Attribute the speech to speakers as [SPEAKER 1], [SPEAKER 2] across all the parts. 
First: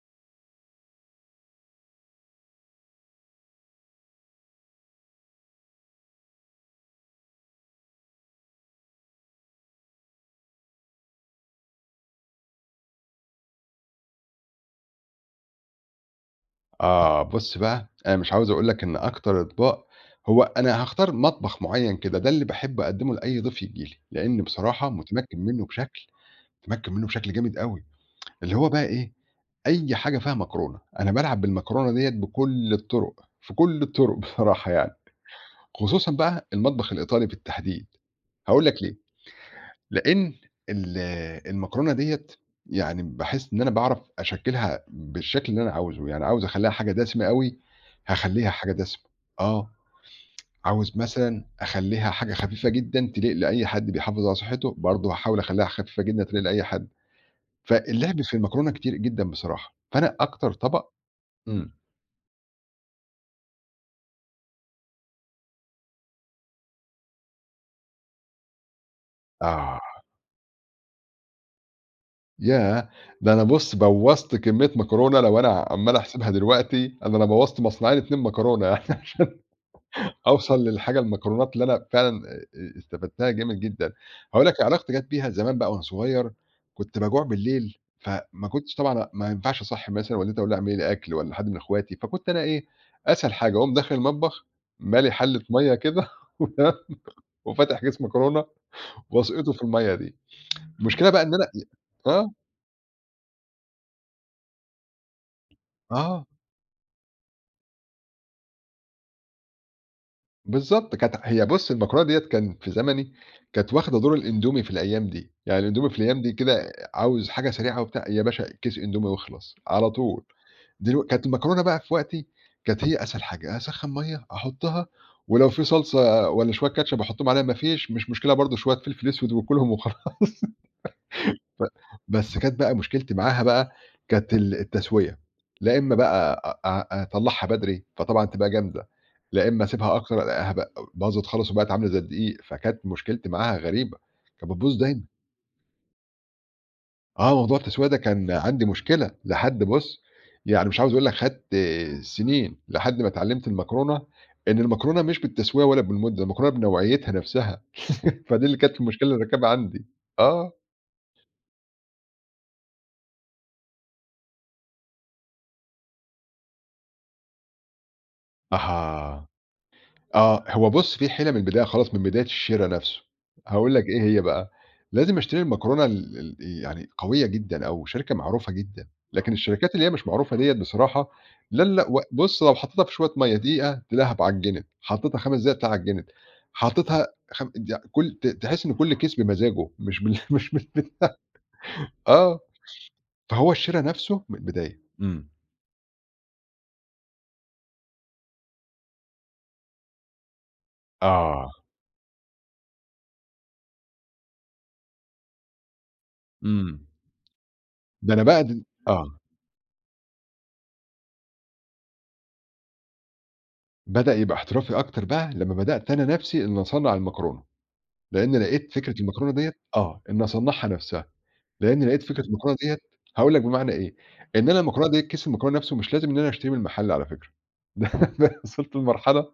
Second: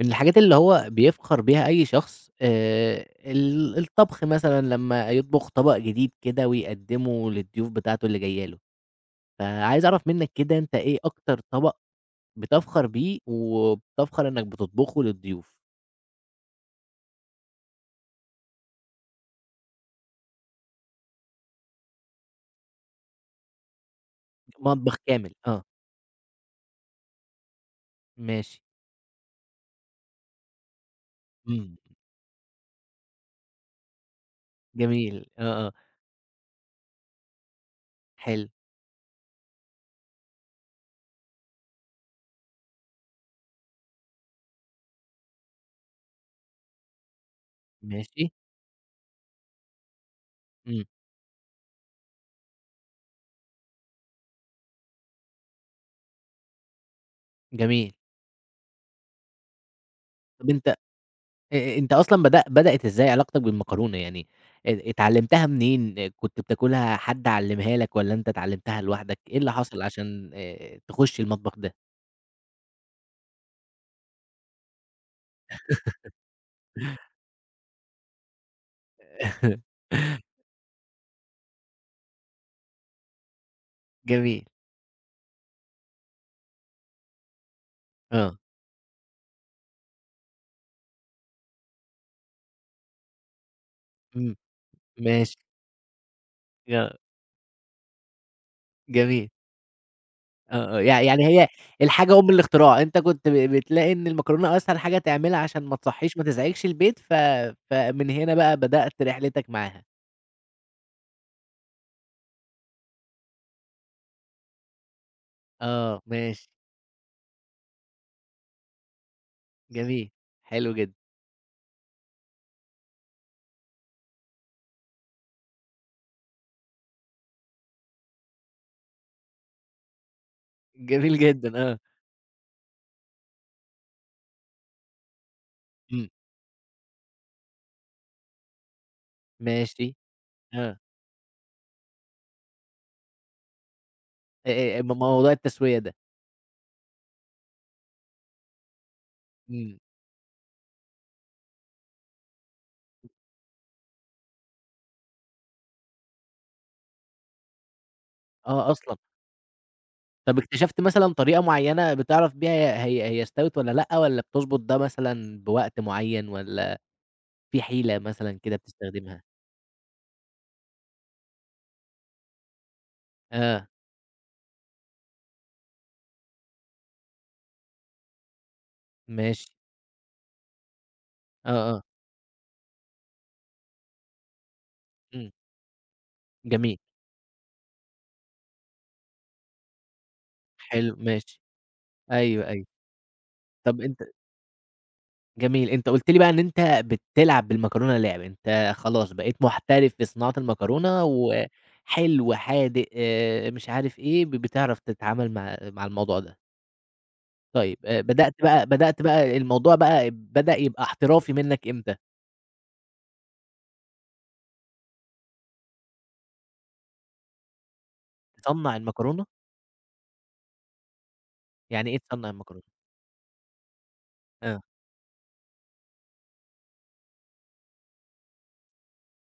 [SPEAKER 1] من الحاجات اللي هو بيفخر بيها أي شخص، الطبخ مثلًا لمّا يطبخ طبق جديد كده ويقدّمه للضيوف بتاعته اللي جاية له، فعايز أعرف منّك كده أنت إيه أكتر طبق بتفخر بيه وبتفخر إنّك بتطبخه للضيوف؟
[SPEAKER 2] آه، بُص بقى، أنا مش عاوز أقول لك إن أكتر أطباق هو أنا هاختار مطبخ معيّن كده، ده اللي باحب أقدّمه لأي ضيف ييجي لي، لإن بصراحة
[SPEAKER 1] مطبخ كامل،
[SPEAKER 2] متمكّن
[SPEAKER 1] آه،
[SPEAKER 2] منّه بشكل متمكّن منّه بشكل جامد أوي، اللي
[SPEAKER 1] ماشي،
[SPEAKER 2] هو بقى إيه، أي حاجة فيها مكرونة، أنا بالعب
[SPEAKER 1] إمم،
[SPEAKER 2] بالمكرونة ديّة بكل الطُرق، في كل الطُرق بصراحة يعني،
[SPEAKER 1] جميل، آه، آه،
[SPEAKER 2] خصوصًا بقى المطبخ الإيطالي بالتحديد،
[SPEAKER 1] حلو،
[SPEAKER 2] هاقول لك ليه، لإن ال المكرونة ديّة يعني باحس إن أنا باعرف أشكّلها بالشكل اللي أنا عاوزه، يعني عاوز أخلّيها حاجة دسمة أوي،
[SPEAKER 1] ماشي،
[SPEAKER 2] هاخلّيها حاجة دسمة، آه،
[SPEAKER 1] إمم،
[SPEAKER 2] عاوز مثلًا أخلّيها حاجة خفيفة جدًا تليق لأي حد بيحافظ على صحّته، برضه هاحاول أخلّيها خفيفة جدًا تليق لأي حد،
[SPEAKER 1] جميل.
[SPEAKER 2] فاللعب في المكرونة كتير جدًا بصراحة، فأنا
[SPEAKER 1] طَب،
[SPEAKER 2] أكتر طبق إمم،
[SPEAKER 1] أنت أصلًا بدأت إزاي علاقتك بالمكرونة؟ يعني اتعلّمتها منين؟ إيه، كنت بتاكلها، حد علّمها لك والّا أنت اتعلّمتها لوحدك؟ إيه اللي
[SPEAKER 2] آه،
[SPEAKER 1] حصل عشان تخُش المطبخ ده؟
[SPEAKER 2] ياه! ده أنا بُص بوّظت كمية مكرونة لو أنا عمّال أحسبها دلوقتي، أنا بوّظت مصنوعين 2 مكرونة يعني عشان أوصل للحاجة المكرونات اللي أنا فعلًا استفدتها جامد جدًا.
[SPEAKER 1] جميل،
[SPEAKER 2] هاقول لك علاقتي جات بيها زمان بقى وأنا صغير، كنت باجوع بالليل،
[SPEAKER 1] آه،
[SPEAKER 2] فما كنتش طبعًا ما ينفعش أصحّي مثلًا والدتي أقول لها اعملي لي أكل والّا حد من أخواتي، فكنت أنا إيه، أسهل حاجة أقوم داخل
[SPEAKER 1] إمم،
[SPEAKER 2] المطبخ مالي
[SPEAKER 1] ماشي،
[SPEAKER 2] حلة مَيّة كده
[SPEAKER 1] آه،
[SPEAKER 2] وفاتح كيس مكرونة
[SPEAKER 1] جميل،
[SPEAKER 2] واسقطه في المَيّة دي.
[SPEAKER 1] آه، آه. يع
[SPEAKER 2] المشكلة بقى
[SPEAKER 1] يعني
[SPEAKER 2] إن
[SPEAKER 1] هي
[SPEAKER 2] أنا
[SPEAKER 1] الحاجة
[SPEAKER 2] آه،
[SPEAKER 1] أم الاختراع. أنت كنت بتلاقي إن المكرونة أسهل حاجة تعملها عشان ما تصحّيش ما
[SPEAKER 2] آه.
[SPEAKER 1] تزعجش البيت، فمن هنا بقى بدأت رحلتك معاها.
[SPEAKER 2] بالضبط، كانت هي بُص المكرونة ديّة كان في زمني كانت واخدة دور الأندومي في الأيام دي، يعني الأندومي في
[SPEAKER 1] آه،
[SPEAKER 2] الأيام دي
[SPEAKER 1] ماشي،
[SPEAKER 2] كده عاوز حاجة سريعة وبتاع، يا باشا كيس أندومي واخلص على
[SPEAKER 1] جميل،
[SPEAKER 2] طول،
[SPEAKER 1] حلو جدًا،
[SPEAKER 2] دلو كانت المكرونة بقى في وقتي كانت هي أسهل حاجة، أسخّن مَيّة أحطها ولو في صلصة والّا شوية كاتشب أحطهم عليها، ما فيش مش مشكلة برضه شوية فلفل أسود وكُلهم وخلا
[SPEAKER 1] جميل
[SPEAKER 2] ب
[SPEAKER 1] جدًا، آه،
[SPEAKER 2] بس كانت بقى مشكلتي معاها بقى كانت التسوية، لا إمّا
[SPEAKER 1] إمم،
[SPEAKER 2] بقى أ أ أطلّعها بدري فطبعًا تبقى جامدة، لا إمّا
[SPEAKER 1] ماشي.
[SPEAKER 2] أسيبها أكتر ألاقيها
[SPEAKER 1] آه،
[SPEAKER 2] باظت خالص وبقت عاملة زي الدقيق، فكانت مشكلتي معاها غريبة، كانت
[SPEAKER 1] آآ،
[SPEAKER 2] بتبوظ
[SPEAKER 1] م
[SPEAKER 2] دايمًا.
[SPEAKER 1] موضوع التسوية ده،
[SPEAKER 2] آه، موضوع التسوية ده كان عندي مشكلة لحد
[SPEAKER 1] إمم،
[SPEAKER 2] بُص، يعني مش عاوز أقول لك خدت سنين لحد ما اتعلّمت المكرونة، إن المكرونة مش بالتسوية ولا بالمدة، المكرونة بنوعيتها نَفْسها، فدي اللي
[SPEAKER 1] آه
[SPEAKER 2] كانت
[SPEAKER 1] أصلًا.
[SPEAKER 2] المشكلة اللي كانت عندي.
[SPEAKER 1] طَب،
[SPEAKER 2] آه.
[SPEAKER 1] اكتشفت مثلًا طريقة معيّنة بتعرف بيها هي استوت والّا لأ، والّا بتضبط ده مثلًا بوقت معيّن، والّا في حيلة مثلًا كده بتستخدمها؟
[SPEAKER 2] أها. آه، هو بُص في حيلة من البداية خالص، من بداية الشِرا نَفْسه،
[SPEAKER 1] آه،
[SPEAKER 2] هاقول لك إيه هي بقى، لازم أشتري المكرونة ال ال يعني قوية جدًا أو شركة معروفة جدًا، لكن
[SPEAKER 1] ماشي،
[SPEAKER 2] الشركات اللي هي مش معروفة ديّة بصراحة
[SPEAKER 1] آه،
[SPEAKER 2] لا،
[SPEAKER 1] آه،
[SPEAKER 2] لا، و بُص لو حطيتها في شوية مَيّة دقيقة تلاقيها اتعجِّنت، حطيتها
[SPEAKER 1] إمم،
[SPEAKER 2] 5 دقايق تلاقيها اتعجِّنت،
[SPEAKER 1] جميل،
[SPEAKER 2] حطيتها خم د كل ت تحس إن كل كيس بمزاجه مش بال مش بال
[SPEAKER 1] حلو، ماشي،
[SPEAKER 2] آه،
[SPEAKER 1] أيوه، أيوه.
[SPEAKER 2] فهو الشِرا
[SPEAKER 1] طَب،
[SPEAKER 2] نَفْسه من البداية. إمم.
[SPEAKER 1] جميل، أنت قُلت لي بقى إن أنت بتلعب بالمكرونة لعب، أنت خلاص بقيت محترف في صناعة المكرونة،
[SPEAKER 2] آه.
[SPEAKER 1] وحلو، حادق، مش عارف إيه، بتعرف تتعامل مع الموضوع ده.
[SPEAKER 2] إمم.
[SPEAKER 1] طيب،
[SPEAKER 2] ده أنا بقى د
[SPEAKER 1] بدأت
[SPEAKER 2] آه.
[SPEAKER 1] بقى الموضوع بقى بدأ يبقى احترافي منّك إمتى؟
[SPEAKER 2] بدأ يبقى احترافي أكتر بقى لمّا بدأت أنا نَفْسي إن أصنّع المكرونة، لإن لقيت
[SPEAKER 1] تصنّع
[SPEAKER 2] فكرة
[SPEAKER 1] المكرونة؟
[SPEAKER 2] المكرونة ديّة آه، إن أصنّعها نَفْسها، لإن
[SPEAKER 1] يعني إيه
[SPEAKER 2] لقيت فكرة
[SPEAKER 1] تصنّع
[SPEAKER 2] المكرونة ديّة
[SPEAKER 1] المكرونة؟
[SPEAKER 2] هاقول لك بمعنى إيه، إن أنا
[SPEAKER 1] آه.
[SPEAKER 2] المكرونة ديّة كيس المكرونة نَفْسه مش لازم إن أنا أشتريه من المحل على فكرة، ده أنا وصلت لمرحلة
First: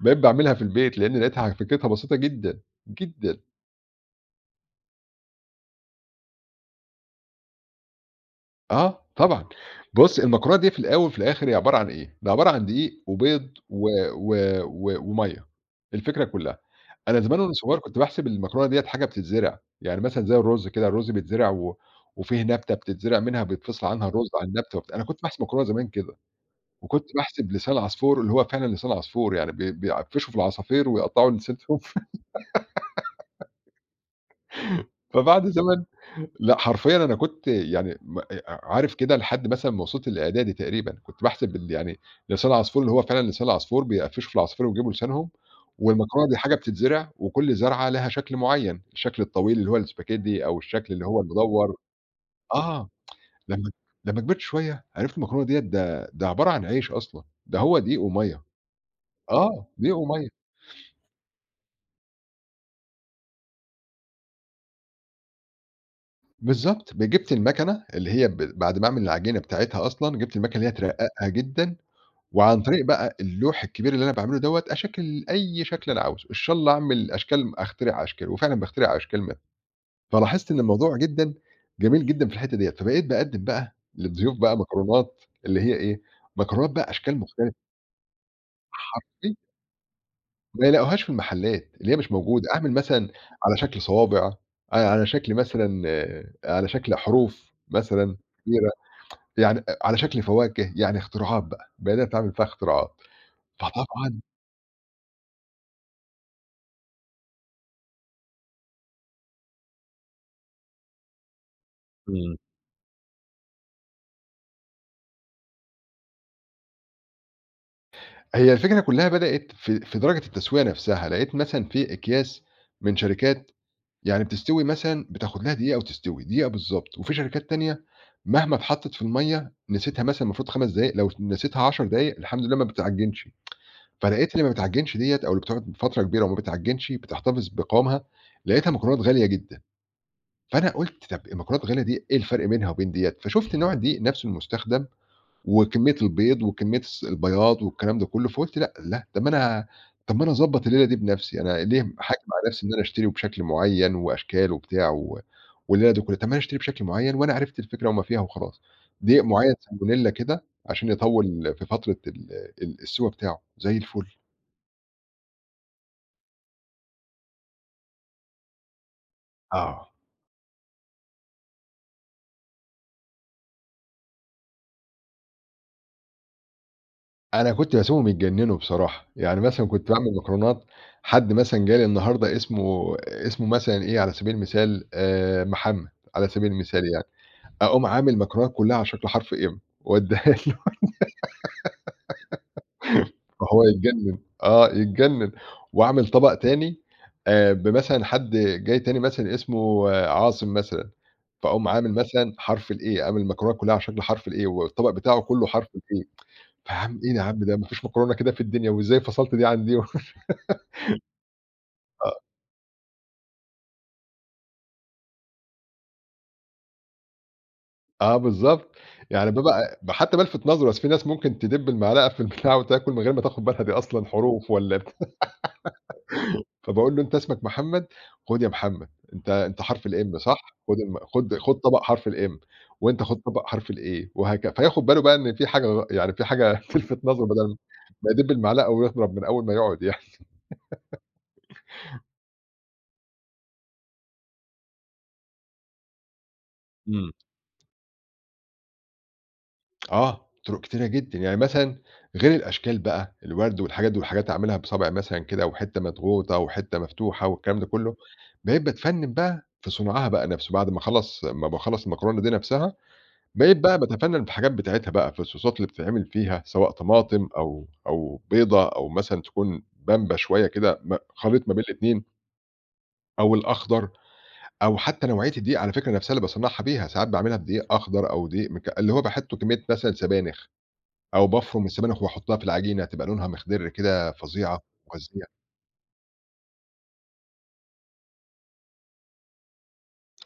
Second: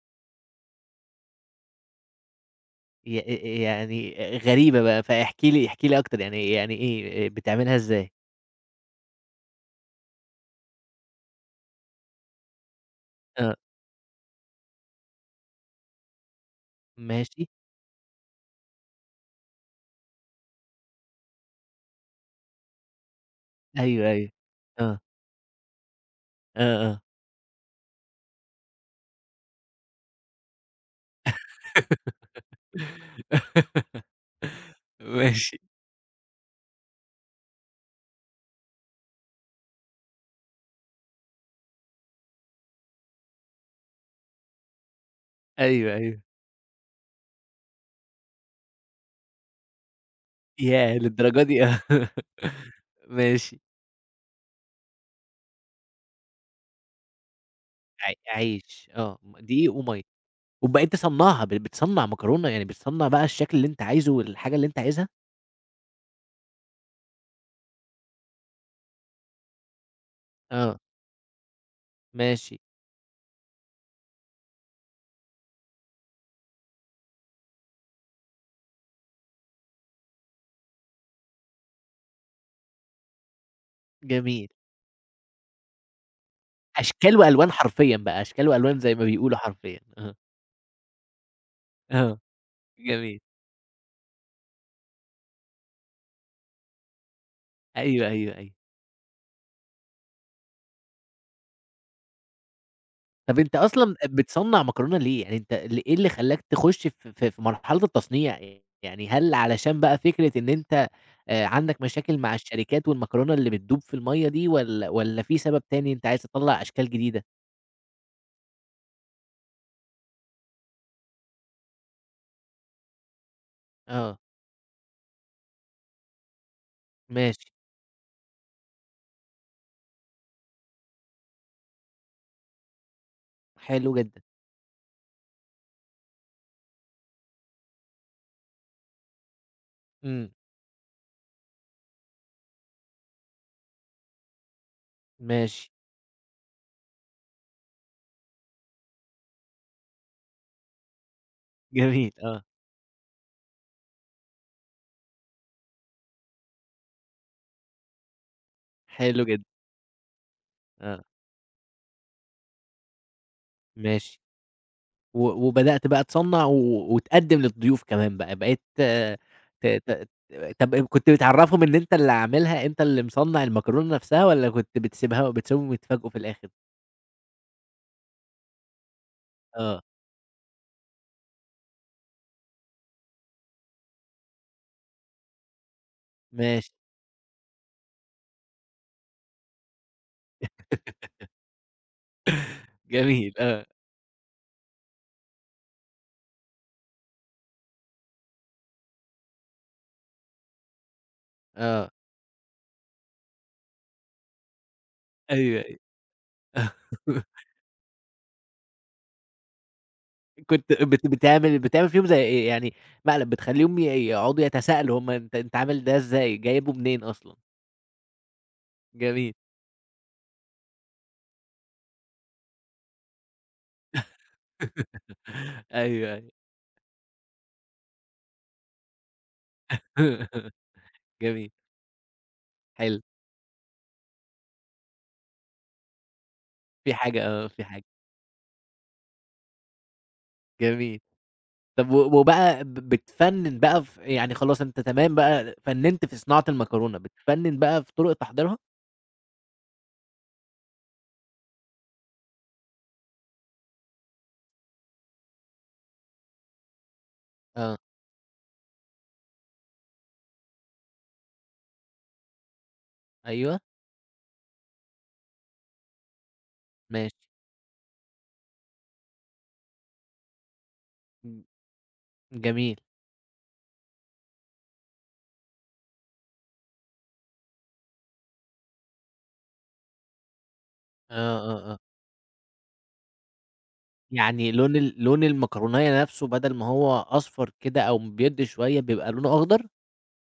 [SPEAKER 2] بقيت باعملها في البيت، لإن لقيتها فكرتها بسيطة جدًا،
[SPEAKER 1] ي
[SPEAKER 2] جدًا،
[SPEAKER 1] ي يعني غريبة بقى، فاحكِ لي احكِ لي أكتر يعني إيه، بتعملها إزاي؟
[SPEAKER 2] آه طبعًا. بُص المكرونة دي في الأول وفي الآخر هي عبارة عن إيه، ده عبارة عن دقيق وبيض
[SPEAKER 1] آه.
[SPEAKER 2] و و ومَيّة، الفكرة كلها. أنا زمان
[SPEAKER 1] ماشي.
[SPEAKER 2] وأنا صغير كنت باحسب المكرونة ديّة حاجة بتتزرع، يعني مثلًا زي الرز كده، الرز بيتزرع و وفيه نبتة بتتزرع منها بيتفصل
[SPEAKER 1] أيوه،
[SPEAKER 2] عنها الرز
[SPEAKER 1] أيوه.
[SPEAKER 2] عن النبتة وبتاع،
[SPEAKER 1] آه.
[SPEAKER 2] أنا كنت باحسب مكرونة زمان كده،
[SPEAKER 1] آه، آه.
[SPEAKER 2] وكنت باحسب لسان عصفور اللي هو فعلًا لسان عصفور، يعني بيعفّشوا في العصافير ويقطّعوا لسانهم فبعد
[SPEAKER 1] ماشي.
[SPEAKER 2] زمان لأ، حرفيًا أنا كنت يعني م عارف كده لحد مثلًا ما وصلت للإعدادي تقريبًا، كنت باحسب ال يعني لسان العصفور اللي هو فعلًا لسان العصفور بيقفّشوا في العصافير ويجيبوا لسانهم،
[SPEAKER 1] أيوه، أيوه.
[SPEAKER 2] والمكرونة دي حاجة بتتزرع وكل زرعة لها شكل معيّن، الشكل الطويل اللي هو الspaghetti أو الشكل
[SPEAKER 1] ياه!
[SPEAKER 2] اللي هو
[SPEAKER 1] للدرجة دي!
[SPEAKER 2] المدوّر
[SPEAKER 1] آه.
[SPEAKER 2] آه،
[SPEAKER 1] ماشي.
[SPEAKER 2] لمّا لمّا كبرت شوية عرفت المكرونة ديّة ده ده عبارة عن عيش أصلًا، ده هو دقيق
[SPEAKER 1] ع
[SPEAKER 2] ومَيّة،
[SPEAKER 1] عيش، آه.
[SPEAKER 2] آه،
[SPEAKER 1] دقيق
[SPEAKER 2] دقيق
[SPEAKER 1] ومَيّة.
[SPEAKER 2] ومَيّة،
[SPEAKER 1] وبقيت تصنّعها، بتصنّع مكرونة؟ يعني بتصنّع بقى الشكل اللي أنت عايزه والحاجة اللي أنت عايزها؟
[SPEAKER 2] بالضبط، جِبت المكنة اللي هي بعد ما أعمل العجينة بتاعتها أصلًا، جِبت المكنة اللي هي
[SPEAKER 1] آه،
[SPEAKER 2] ترقّقها جدًا
[SPEAKER 1] ماشي،
[SPEAKER 2] وعن طريق بقى اللوح الكبير اللي أنا باعمله دوّة، أشكِّل أي شكل أنا عاوزه، إن شاء الله أعمل أشكال أخترع أشكال، وفعلًا باخترع أشكال منها. فلاحظت إن الموضوع جدًا جميل جدًا في الحتّة ديّة، فبقيت باقدّم بقى للضيوف
[SPEAKER 1] جميل.
[SPEAKER 2] بقى مكرونات اللي هي إيه، مكرونات بقى
[SPEAKER 1] أشكال
[SPEAKER 2] أشكال
[SPEAKER 1] وألوان
[SPEAKER 2] مختلفة،
[SPEAKER 1] حرفيًا بقى، أشكال وألوان زي ما
[SPEAKER 2] حرفيًا
[SPEAKER 1] بيقولوا حرفيًا، آه.
[SPEAKER 2] ما يلاقوهاش في المحلات، اللي هي مش
[SPEAKER 1] آه،
[SPEAKER 2] موجودة. أعمل مثلًا
[SPEAKER 1] جميل.
[SPEAKER 2] على شكل صوابع، على شكل مثلًا آه، على شكل حروف
[SPEAKER 1] أيوه،
[SPEAKER 2] مثلًا
[SPEAKER 1] أيوه، أيوه.
[SPEAKER 2] كبيرة، يعني آه، على شكل فواكه، يعني اختراعات بقى، بدأت أعمل فيها اختراعات.
[SPEAKER 1] طب أنت أصلًا
[SPEAKER 2] فطبعًا
[SPEAKER 1] بتصنّع مكرونة ليه؟ يعني أنت، إيه اللي خلّاك تخُش في مرحلة التصنيع؟ يعني هل علشان بقى فكرة إن أنت عندك مشاكل مع
[SPEAKER 2] إمم.
[SPEAKER 1] الشركات والمكرونة اللي بتدوب في المَيّة دي، والّا في سبب تاني أنت عايز تطلّع أشكال جديدة؟
[SPEAKER 2] هي الفكرة كلّها بدأت في درجة التسوية نفسها، لقيت مثلًا في أكياس من شركات
[SPEAKER 1] آه،
[SPEAKER 2] يعني بتستوي مثلًا بتاخد لها دقيقة وتستوي، دقيقة بالضبط، وفي
[SPEAKER 1] ماشي،
[SPEAKER 2] شركات تانية مهما اتحطت في المَيّة نسيتها مثلًا المفروض 5 دقايق، لو نسيتها 10 دقايق الحمد لله ما بتعجنش،
[SPEAKER 1] حلو جدًا،
[SPEAKER 2] فلقيت اللي ما بتعجنش ديّة أو اللي بتقعد فترة كبيرة وما بتعجنش بتحتفظ بقوامها، لقيتها مكرونات غالية جدًا،
[SPEAKER 1] إمم،
[SPEAKER 2] فأنا قُلت طب المكرونات الغالية دي إيه الفرق بينها وبين ديّة، فشُفت نوع الدقيق نفسه المستخدم
[SPEAKER 1] ماشي.
[SPEAKER 2] وكمية البيض وكمية البياض والكلام ده كله، فقُلت لأ، لأ، طب ما أنا أضبّط الليلة دي بنفسي، أنا ليه
[SPEAKER 1] جميل
[SPEAKER 2] حاكم
[SPEAKER 1] آه،
[SPEAKER 2] على نفسي إن أنا أشتري وبشكل معيّن وأشكال وبتاع و والليلة دي كلّها، طب ما أنا أشتري بشكل معيّن وأنا عرفت الفكرة وما فيها وخلاص، دقيق
[SPEAKER 1] حلو جدًا،
[SPEAKER 2] معيّن salmonella كده عشان
[SPEAKER 1] آه،
[SPEAKER 2] يطوّل في فترة ال السِوَى بتاعه، زي الفل.
[SPEAKER 1] ماشي. وبدأت بقى تصنّع وتقدّم للضيوف كمان بقى، بقيت آه، ت
[SPEAKER 2] آه،
[SPEAKER 1] ت طب كنت بتعرّفهم إن أنت اللي عاملها، أنت اللي مصنّع المكرونة نفسها والّا كنت بتسيبهم يتفاجئوا في الآخر؟
[SPEAKER 2] أنا كنت باسيبهم يتجنّنوا بصراحة، يعني مثلًا
[SPEAKER 1] آه،
[SPEAKER 2] كنت باعمل مكرونات، حد مثلًا جه لي النهارده اسمه مثلًا إيه، على سبيل المثال محمد، على سبيل
[SPEAKER 1] ماشي.
[SPEAKER 2] المثال يعني. أقوم عامل مكرونة كلّها على شكل حرف M وادّيها له
[SPEAKER 1] جميل
[SPEAKER 2] فهو
[SPEAKER 1] آه،
[SPEAKER 2] يتجنن، آه يتجنن، واعمل طبق تاني بمثلًا حد جاي تاني مثلًا اسمه آه، عاصم مثلًا، فاقوم
[SPEAKER 1] آه،
[SPEAKER 2] عامل مثلًا حرف الA أعمل المكرونة كلّها على شكل حرف الA والطبق بتاعه كلّه
[SPEAKER 1] أيوه،
[SPEAKER 2] حرف
[SPEAKER 1] أيوه.
[SPEAKER 2] الA فاعمل إيه يا عم ده ما فيش مكرونة كده في الدنيا وإزاي فصلت دي عن دي؟ آه،
[SPEAKER 1] كنت بت بتعمل بتعمل فيهم زي إيه، يعني مقلب، بتخلّيهم يقعدوا يتساءلوا هم أنت عامل ده إزاي، جايبه منين أصلًا؟
[SPEAKER 2] آه بالضبط، يعني
[SPEAKER 1] جميل.
[SPEAKER 2] بابقى حتى بالفت نظره، أصل في ناس ممكن تدِب المعلقة في البتاع وتاكل من غير ما تاخد بالها دي أصلًا حروف والّا
[SPEAKER 1] أيوه، أيوه.
[SPEAKER 2] فباقول له: "أنت اسمك محمد، خُد يا محمد، أنت حرف الM صح؟ خُد الم خُد
[SPEAKER 1] جميل
[SPEAKER 2] خُد طبق حرف الM
[SPEAKER 1] حلو،
[SPEAKER 2] وأنت خُد طبق حرف الA" وهك فياخد باله بقى إن في حاجة يعني في حاجة
[SPEAKER 1] في
[SPEAKER 2] تلفت نظره
[SPEAKER 1] حاجة آه،
[SPEAKER 2] بدل
[SPEAKER 1] في حاجة،
[SPEAKER 2] ما يدِب المعلقة ويضرب من أول ما يقعد يعني.
[SPEAKER 1] جميل. طب، وبقى بتفنّن بقى في، يعني خلاص أنت تمام بقى، فنّنت في صناعة المكرونة،
[SPEAKER 2] إمم،
[SPEAKER 1] بتفنّن بقى في طُرق تحضيرها؟
[SPEAKER 2] آه، طرق كتيرة جدًا، يعني مثلًا غير الأشكال بقى، الورد والحاجات دي والحاجات أعملها بصابعي مثلًا كده وحتّة مضغوطة وحتّة مفتوحة والكلام ده
[SPEAKER 1] آه،
[SPEAKER 2] كلّه، بقيت باتفنّن بقى في صنعها بقى نَفْسه، بعد ما أخلّص ما باخلّص المكرونة دي نَفْسها بقيت
[SPEAKER 1] أيوه،
[SPEAKER 2] بقى باتفنّن في الحاجات بتاعتها بقى، في الصوصات اللي بتتعمل فيها سواء
[SPEAKER 1] ماشي،
[SPEAKER 2] طماطم أو بيضة أو مثلًا تكون بامبة شوية كده
[SPEAKER 1] ج
[SPEAKER 2] خليط ما بين الاتنين
[SPEAKER 1] جميل،
[SPEAKER 2] أو الأخضر أو حتى نوعية الدقيق على فكرة نَفْسها اللي باصنّعها بيها، ساعات باعملها بدقيق أخضر أو دقيق اللي هو باحط كمية مثلًا سبانخ
[SPEAKER 1] آه،
[SPEAKER 2] أو بافرُم
[SPEAKER 1] آه، آه.
[SPEAKER 2] السبانخ وأحطها في العجينة تبقى لونها مخضر كده
[SPEAKER 1] يعني
[SPEAKER 2] فظيعة
[SPEAKER 1] لون
[SPEAKER 2] وفظيع
[SPEAKER 1] المكرونية نَفْسه، بدل ما هو أصفر كده أو بيدّي شوية بيبقى لونه أخضر؟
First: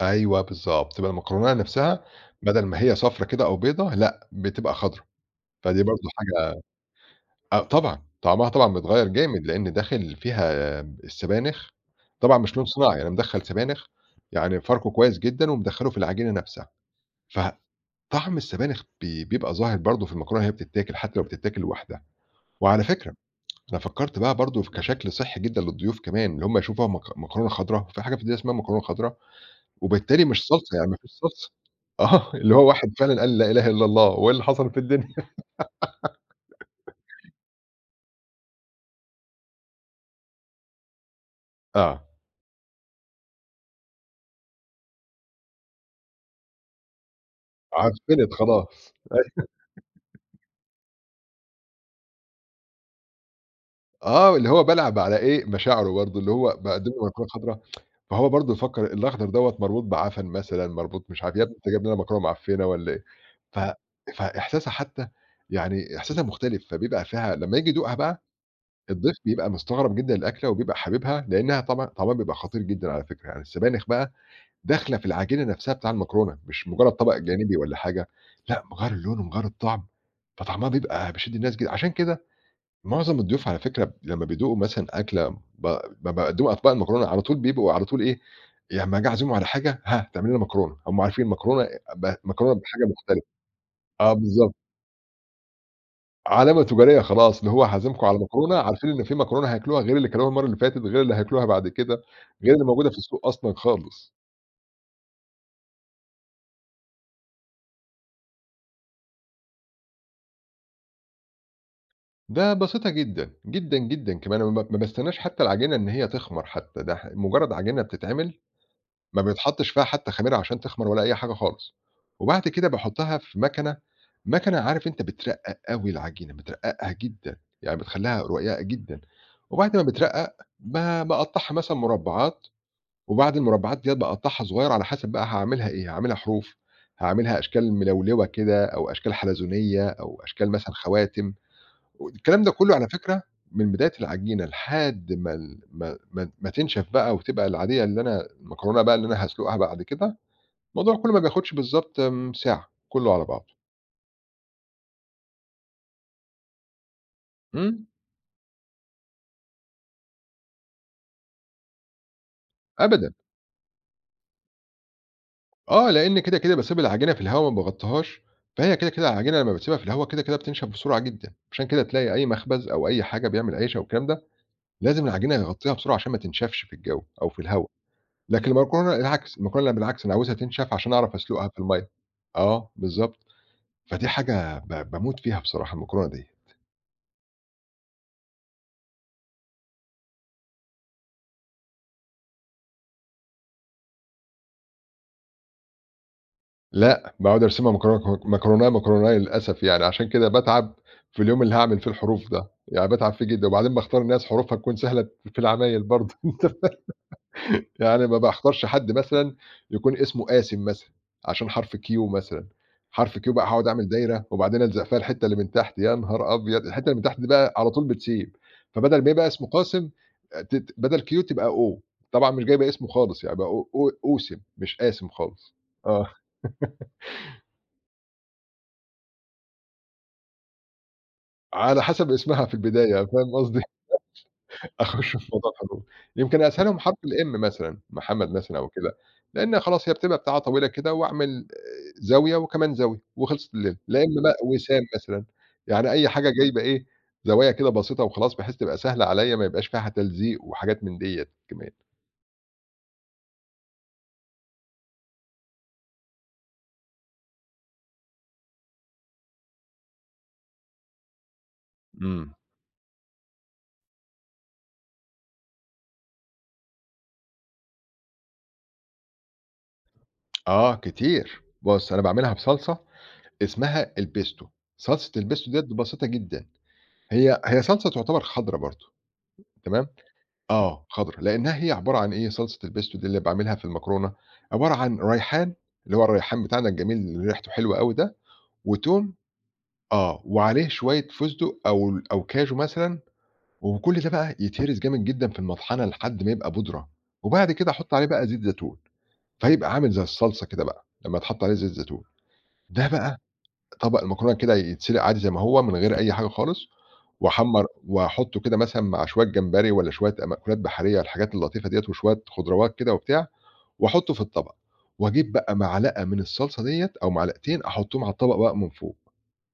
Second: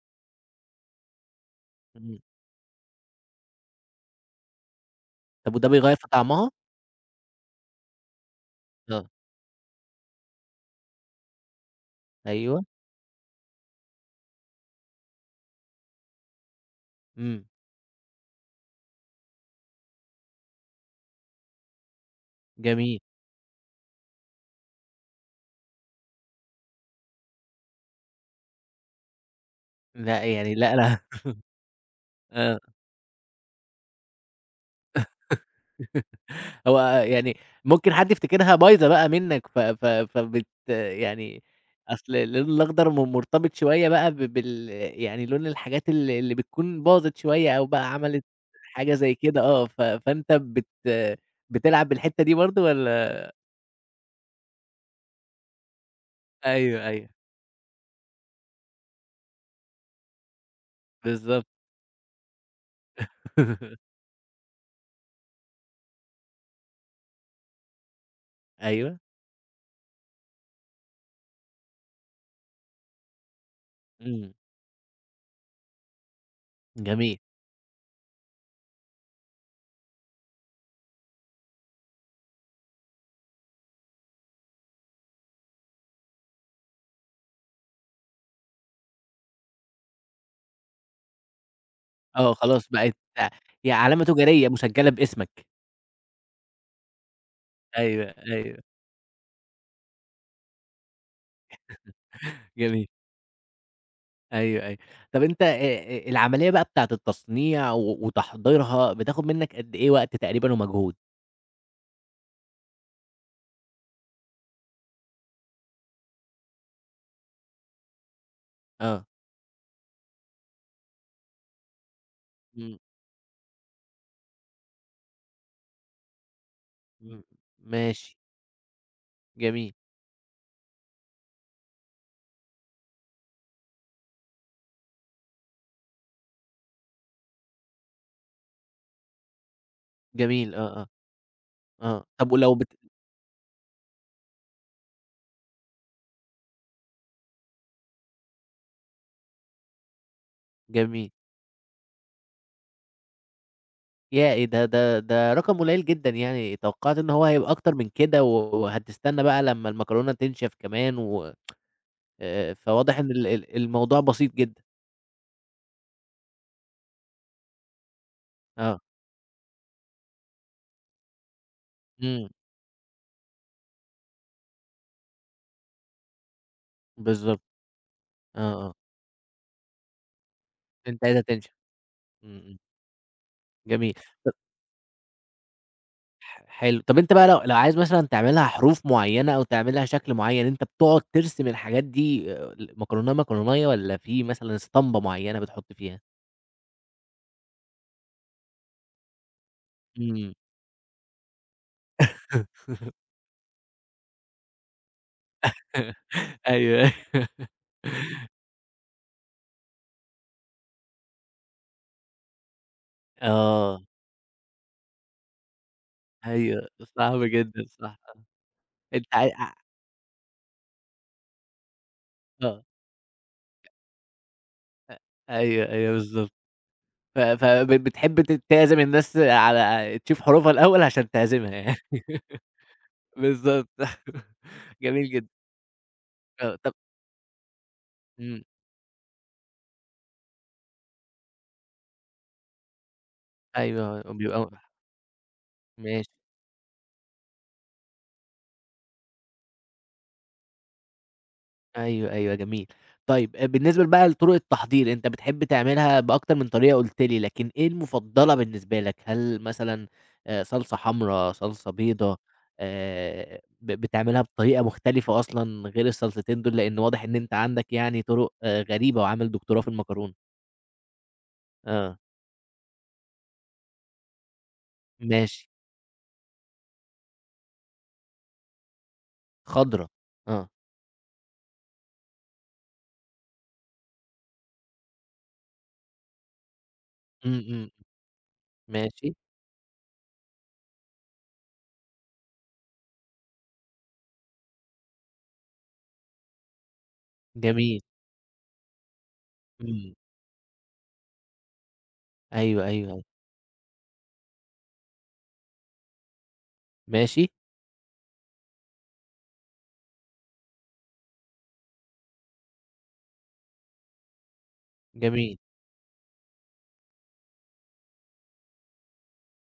[SPEAKER 2] أيوه بالضبط، تبقى المكرونة نَفْسها
[SPEAKER 1] إمم.
[SPEAKER 2] بدل ما هي صفرا كده أو بيضة لأ، بتبقى خضرا،
[SPEAKER 1] طب وده
[SPEAKER 2] فدي
[SPEAKER 1] بيغيّر
[SPEAKER 2] برضه
[SPEAKER 1] في طعمها؟
[SPEAKER 2] حاجة آه طبعًا، طعمها طبعًا بيتغيّر
[SPEAKER 1] آه،
[SPEAKER 2] جامد، لإن داخل فيها السبانخ، طبعًا مش
[SPEAKER 1] أيوه،
[SPEAKER 2] لون صناعي، أنا مدخّل سبانخ يعني فاركه كويس جدًا ومدخّله في العجينة نفسها،
[SPEAKER 1] إمم،
[SPEAKER 2] فطعم السبانخ بيبقى ظاهر برضه في المكرونة وهي بتتاكل، حتى لو بتتاكل لوحدها. وعلى
[SPEAKER 1] جميل،
[SPEAKER 2] فكرة أنا فكّرت بقى برضه كشكل صحّي جدًا للضيوف كمان، اللي هم يشوفوها مكرونة خضرا، في حاجة في الدنيا اسمها مكرونة خضرا،
[SPEAKER 1] لأ
[SPEAKER 2] وبالتالي مش
[SPEAKER 1] يعني لأ،
[SPEAKER 2] صلصة، يعني ما
[SPEAKER 1] لأ.
[SPEAKER 2] فيش صلصة. آه، اللي
[SPEAKER 1] آه.
[SPEAKER 2] هو واحد فعلًا قال لا إله إلا الله، وإيه اللي حصل في الدنيا؟
[SPEAKER 1] هو يعني ممكن حد يفتكرها بايظة بقى منّك، ف ف فبت يعني
[SPEAKER 2] آه،
[SPEAKER 1] أصل اللون الأخضر مرتبط شوية بقى ب بال يعني لون الحاجات، اللي بتكون باظت شوية أو بقى عملت
[SPEAKER 2] عفِّنت خلاص.
[SPEAKER 1] حاجة زي كده، آه، فأنت بتلعب بالحتّة دي برضه والّا.
[SPEAKER 2] آه، اللي هو بالعب على إيه، مشاعره برضه، اللي هو
[SPEAKER 1] أيوه،
[SPEAKER 2] باقدّم له
[SPEAKER 1] أيوه،
[SPEAKER 2] مكرونة خضرا، فهو برضه يفكّر الأخضر دوّة مربوط بعَفَن مثلًا، مربوط مش عارف، يا
[SPEAKER 1] بالضبط.
[SPEAKER 2] ابني أنت جايب لنا مكرونة معفّنة والّا إيه، ف فإحساسها حتى يعني إحساسها مختلف، فبيبقى فيها لمّا ييجي يدوقها بقى،
[SPEAKER 1] أيوه،
[SPEAKER 2] الضيف بيبقى مستغرب جدًا الأكلة وبيبقى حاببها، لإنها طبعًا طعمها بيبقى خطير جدًا على فكرة، يعني السبانخ بقى
[SPEAKER 1] إمم،
[SPEAKER 2] داخلة في العجينة نفْسها بتاع المكرونة، مش مجرّد طبق
[SPEAKER 1] جميل.
[SPEAKER 2] جانبي والّا حاجة، لأ مغيّر اللون ومغيّر الطعم، فطعمها بيبقى بيشد الناس جدًا، عشان كده معظم الضيوف على فكرة لمّا بيدوقوا مثلًا أكلة ب ما باقدّمها أطباق المكرونة على طول بيبقوا على طول إيه، لمّا آجي أعزمهم على حاجة، ها تعملي لنا مكرونة، هم عارفين المكرونة
[SPEAKER 1] آه،
[SPEAKER 2] مكرونة
[SPEAKER 1] خلاص
[SPEAKER 2] بحاجة
[SPEAKER 1] بقت
[SPEAKER 2] مختلفة.
[SPEAKER 1] يعني علامة
[SPEAKER 2] آه
[SPEAKER 1] تجارية
[SPEAKER 2] بالضبط،
[SPEAKER 1] مسجّلة باسمك.
[SPEAKER 2] علامة تجارية خلاص، اللي هو هاعزمكم
[SPEAKER 1] أيوه،
[SPEAKER 2] على مكرونة
[SPEAKER 1] أيوه،
[SPEAKER 2] عارفين إن في مكرونة هياكلوها غير اللي كلوها المرّة اللي فاتت، غير اللي هياكلوها بعد كده، غير اللي
[SPEAKER 1] جميل.
[SPEAKER 2] موجودة في السوق أصلًا خالص.
[SPEAKER 1] أيوه، أيوه. طَب، أنت العملية بقى بتاعة التصنيع وتحضيرها بتاخد منّك قد إيه وقت تقريبًا ومجهود؟
[SPEAKER 2] ده بسيطة جدًا، جدًا، جدًا كمان، أنا ما باستناش حتى العجينة إن هي تخمر حتى، ده ح مجرد عجينة بتتعمل
[SPEAKER 1] آه.
[SPEAKER 2] ما بيتحطّش فيها حتى خميرة عشان تخمَر ولا أي حاجة خالص، وبعد كده
[SPEAKER 1] إمم،
[SPEAKER 2] باحطّها في مكنة، مكنة عارف أنت بترقّق أوي العجينة، بترقّقها
[SPEAKER 1] إمم.
[SPEAKER 2] جدًا، يعني
[SPEAKER 1] ماشي،
[SPEAKER 2] بتخلّيها رقيقة جدًا،
[SPEAKER 1] جميل،
[SPEAKER 2] وبعد ما بترقّق ب باقطّعها مثلًا مُربّعات، وبعد المُربّعات ديّة باقطّعها صغيّر على حسب بقى هاعملها إيه، هاعملها حروف، هاعملها أشكال ملولوة كده أو أشكال حلزونية أو أشكال
[SPEAKER 1] جميل،
[SPEAKER 2] مثلًا
[SPEAKER 1] آه، آه،
[SPEAKER 2] خواتم.
[SPEAKER 1] آه. طَب
[SPEAKER 2] والكلام ده
[SPEAKER 1] ولو
[SPEAKER 2] كله على فكرة من بداية العجينة لحد ما ال ما ما ما تنشف بقى وتبقى العادية اللي أنا المكرونة بقى اللي أنا هاسلقها بعد كده، الموضوع
[SPEAKER 1] جميل.
[SPEAKER 2] كله ما بياخدش بالضبط ساعة، كله على بعضه.
[SPEAKER 1] ياه! إيه ده رقم قليل جدًا يعني، توقّعت إن هو هيبقى أكتر
[SPEAKER 2] إمم،
[SPEAKER 1] من كده و- وهتستنى بقى لمّا المكرونة تنشف كمان و فواضح إن
[SPEAKER 2] أبدًا.
[SPEAKER 1] ال ال الموضوع بسيط جدًا.
[SPEAKER 2] آه، لإن كده، كده باسيب العجينة في الهوا ما باغطّيهاش، فهي
[SPEAKER 1] آه.
[SPEAKER 2] كده، كده العجينة لمّا باسيبها في الهوا كده، كده بتنشف بسرعة جدًا، عشان كده تلاقي أي
[SPEAKER 1] إمم،
[SPEAKER 2] مخبز أو أي حاجة بيعمل عيش أو الكلام ده، لازم العجينة يغطّيها بسرعة عشان ما تنشفش في الجو أو في
[SPEAKER 1] بالضبط.
[SPEAKER 2] الهوا. لكن
[SPEAKER 1] آه، آه.
[SPEAKER 2] المكرونة العكس، المكرونة بالعكس أنا عاوزها تنشف عشان
[SPEAKER 1] أنت
[SPEAKER 2] أعرف
[SPEAKER 1] عايزها
[SPEAKER 2] أسلقها
[SPEAKER 1] تنشف.
[SPEAKER 2] في المَيّة.
[SPEAKER 1] إمم، إمم.
[SPEAKER 2] آه، بالضبط.
[SPEAKER 1] جميل.
[SPEAKER 2] فدي حاجة باموت فيها بصراحة المكرونة ديّة،
[SPEAKER 1] حلو، طب أنت بقى لو عايز مثلًا تعملها حروف معيّنة أو تعملها شكل معيّن، أنت بتقعد ترسم الحاجات دي، ل مكرونة، مكروناية، والّا في مثلًا اسطمبة معيّنة بتحط فيها؟
[SPEAKER 2] لأ باقعد أرسمها مكرونة للأسف يعني، عشان كده
[SPEAKER 1] إمم.
[SPEAKER 2] باتعب في اليوم اللي هاعمل فيه الحروف ده، يعني باتعب فيه جدًا، وبعدين باختار ناس حروفها تكون سهلة في العمايل برضه.
[SPEAKER 1] أيوه.
[SPEAKER 2] يعني ما باختارش حد مثلًا يكون اسمه قاسم مثلًا، عشان حرف Q مثلًا، حرف Q بقى هاقعد
[SPEAKER 1] آه،
[SPEAKER 2] أعمل دايرة وبعدين ألزق فيها الحتة اللي من تحت، يا نهار أبيض!
[SPEAKER 1] أيوه،
[SPEAKER 2] الحتة اللي من تحت
[SPEAKER 1] صعب
[SPEAKER 2] دي بقى
[SPEAKER 1] جدًا
[SPEAKER 2] على طول
[SPEAKER 1] صح.
[SPEAKER 2] بتسيب، فبدل
[SPEAKER 1] أنت
[SPEAKER 2] ما يبقى
[SPEAKER 1] عاي
[SPEAKER 2] اسمه
[SPEAKER 1] ع
[SPEAKER 2] قاسم أ تت بدل Q تبقى O، طبعًا مش
[SPEAKER 1] آه،
[SPEAKER 2] جايبة اسمه خالص يعني يبقى أو أوسم مش
[SPEAKER 1] أ
[SPEAKER 2] قاسم خالص.
[SPEAKER 1] أيوه، أيوه
[SPEAKER 2] آه،
[SPEAKER 1] بالضبط. ف فب بتحب تعزم الناس على تشوف حروفها الأول عشان تعزمها يعني.
[SPEAKER 2] على حسب اسمها في البداية، فاهم قصدي؟
[SPEAKER 1] بالضبط. جميل
[SPEAKER 2] أخُش في
[SPEAKER 1] جدًا،
[SPEAKER 2] موضوع الحروف، يمكن
[SPEAKER 1] آه، طب
[SPEAKER 2] أسهلهم حرف الM مثلًا، محمد
[SPEAKER 1] إمم،
[SPEAKER 2] مثلًا أو كده، لإن خلاص هي بتبقى بتاعة طويلة كده وأعمل زاوية وكمان زاوية وخلصت الليلة، لا
[SPEAKER 1] أيوه،
[SPEAKER 2] إمّا بقى
[SPEAKER 1] بيبقى
[SPEAKER 2] وسام مثلًا، يعني أي
[SPEAKER 1] ماشي.
[SPEAKER 2] حاجة جايبة إيه، زوايا كده بسيطة وخلاص بحيث تبقى سهلة عليّا ما يبقاش فيها تلزيق وحاجات من ديّة كمان.
[SPEAKER 1] أيوه، أيوه جميل. طيب، بالنسبة بقى لطرق التحضير، أنت بتحب تعملها بأكتر من طريقة قُلت لي، لكن إيه المفضلة بالنسبة لك؟ هل مثلًا صلصة حمرا، صلصة بيضا،
[SPEAKER 2] إمم،
[SPEAKER 1] بتعملها بطريقة مختلفة أصلًا غير الصلصتين دول؟ لإن واضح إن أنت عندك يعني طرق غريبة، وعامل دكتوراه في المكرونة.
[SPEAKER 2] آه كتير، بُص
[SPEAKER 1] آه،
[SPEAKER 2] أنا باعملها بصلصة اسمها الpesto، صلصة
[SPEAKER 1] ماشي،
[SPEAKER 2] الpesto ديّة بسيطة جدًا، هي صلصة تعتبر خضرا برضه،
[SPEAKER 1] خضرا،
[SPEAKER 2] تمام؟
[SPEAKER 1] آه،
[SPEAKER 2] آه، خضرا، لإنها هي عبارة عن إيه، صلصة الpesto دي اللي باعملها في المكرونة، عبارة عن ريحان اللي هو الريحان بتاعنا الجميل اللي
[SPEAKER 1] إمم،
[SPEAKER 2] ريحته
[SPEAKER 1] إمم،
[SPEAKER 2] حلوة أوي ده، وتوم
[SPEAKER 1] ماشي،
[SPEAKER 2] آه، وعليه شوية فستق أو كاجو مثلًا، وكل ده بقى يتهرس جامد جدًا في المطحنة لحد ما يبقى بودرة، وبعد كده
[SPEAKER 1] جميل،
[SPEAKER 2] أحط عليه بقى زيت زيتون، فيبقى عامل
[SPEAKER 1] إمم،
[SPEAKER 2] زي الصلصة كده بقى، لمّا يتحط عليه زيت زيتون،
[SPEAKER 1] أيوه،
[SPEAKER 2] ده
[SPEAKER 1] أيوه، أيوه،
[SPEAKER 2] بقى طبق المكرونة كده يتسلق عادي زي ما هو من غير أي حاجة خالص.
[SPEAKER 1] ماشي،
[SPEAKER 2] وأحمّر وأحُطّه كده مثلًا مع شوية جمبري والّا شوية مأكولات بحرية الحاجات اللطيفة ديّة وشوية خضروات كده وبتاع وأحُطّه في الطبق، وأجيب
[SPEAKER 1] جميل،
[SPEAKER 2] بقى معلقة من الصلصة ديّة أو معلقتين أحُطّهم على الطبق بقى من فوق،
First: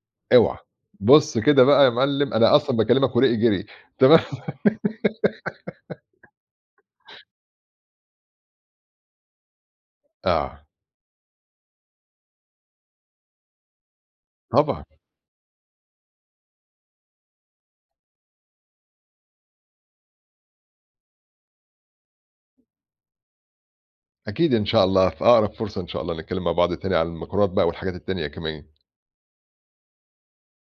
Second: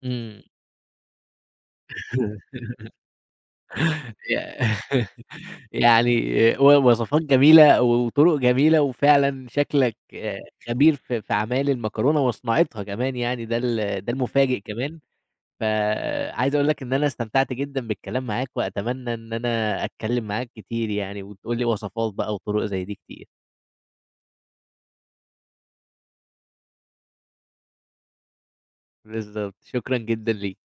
[SPEAKER 1] إمم.
[SPEAKER 2] اوعى! بُص كده بقى يا معلِّم أنا أصلًا باكلّمك وريقي جِري تمام
[SPEAKER 1] يع يعني وصفات جميلة وطرق جميلة، وفعلًا شكلك
[SPEAKER 2] آه،
[SPEAKER 1] خبير في أعمال المكرونة وصناعتها كمان يعني، ده المفاجئ
[SPEAKER 2] طبعًا.
[SPEAKER 1] كمان. فعايز أقول لك إن أنا استمتعت جدًا بالكلام معاك، وأتمنى إن أنا أتكلم معاك كتير يعني، وتقول لي وصفات بقى وطرق زي دي كتير.
[SPEAKER 2] أكيد إن شاء الله في أقرب فرصة إن شاء الله نتكلّم مع بعض تاني عن المكرونات بقى والحاجات التانية كمان.
[SPEAKER 1] بالضبط، شكرًا جدًا ليك.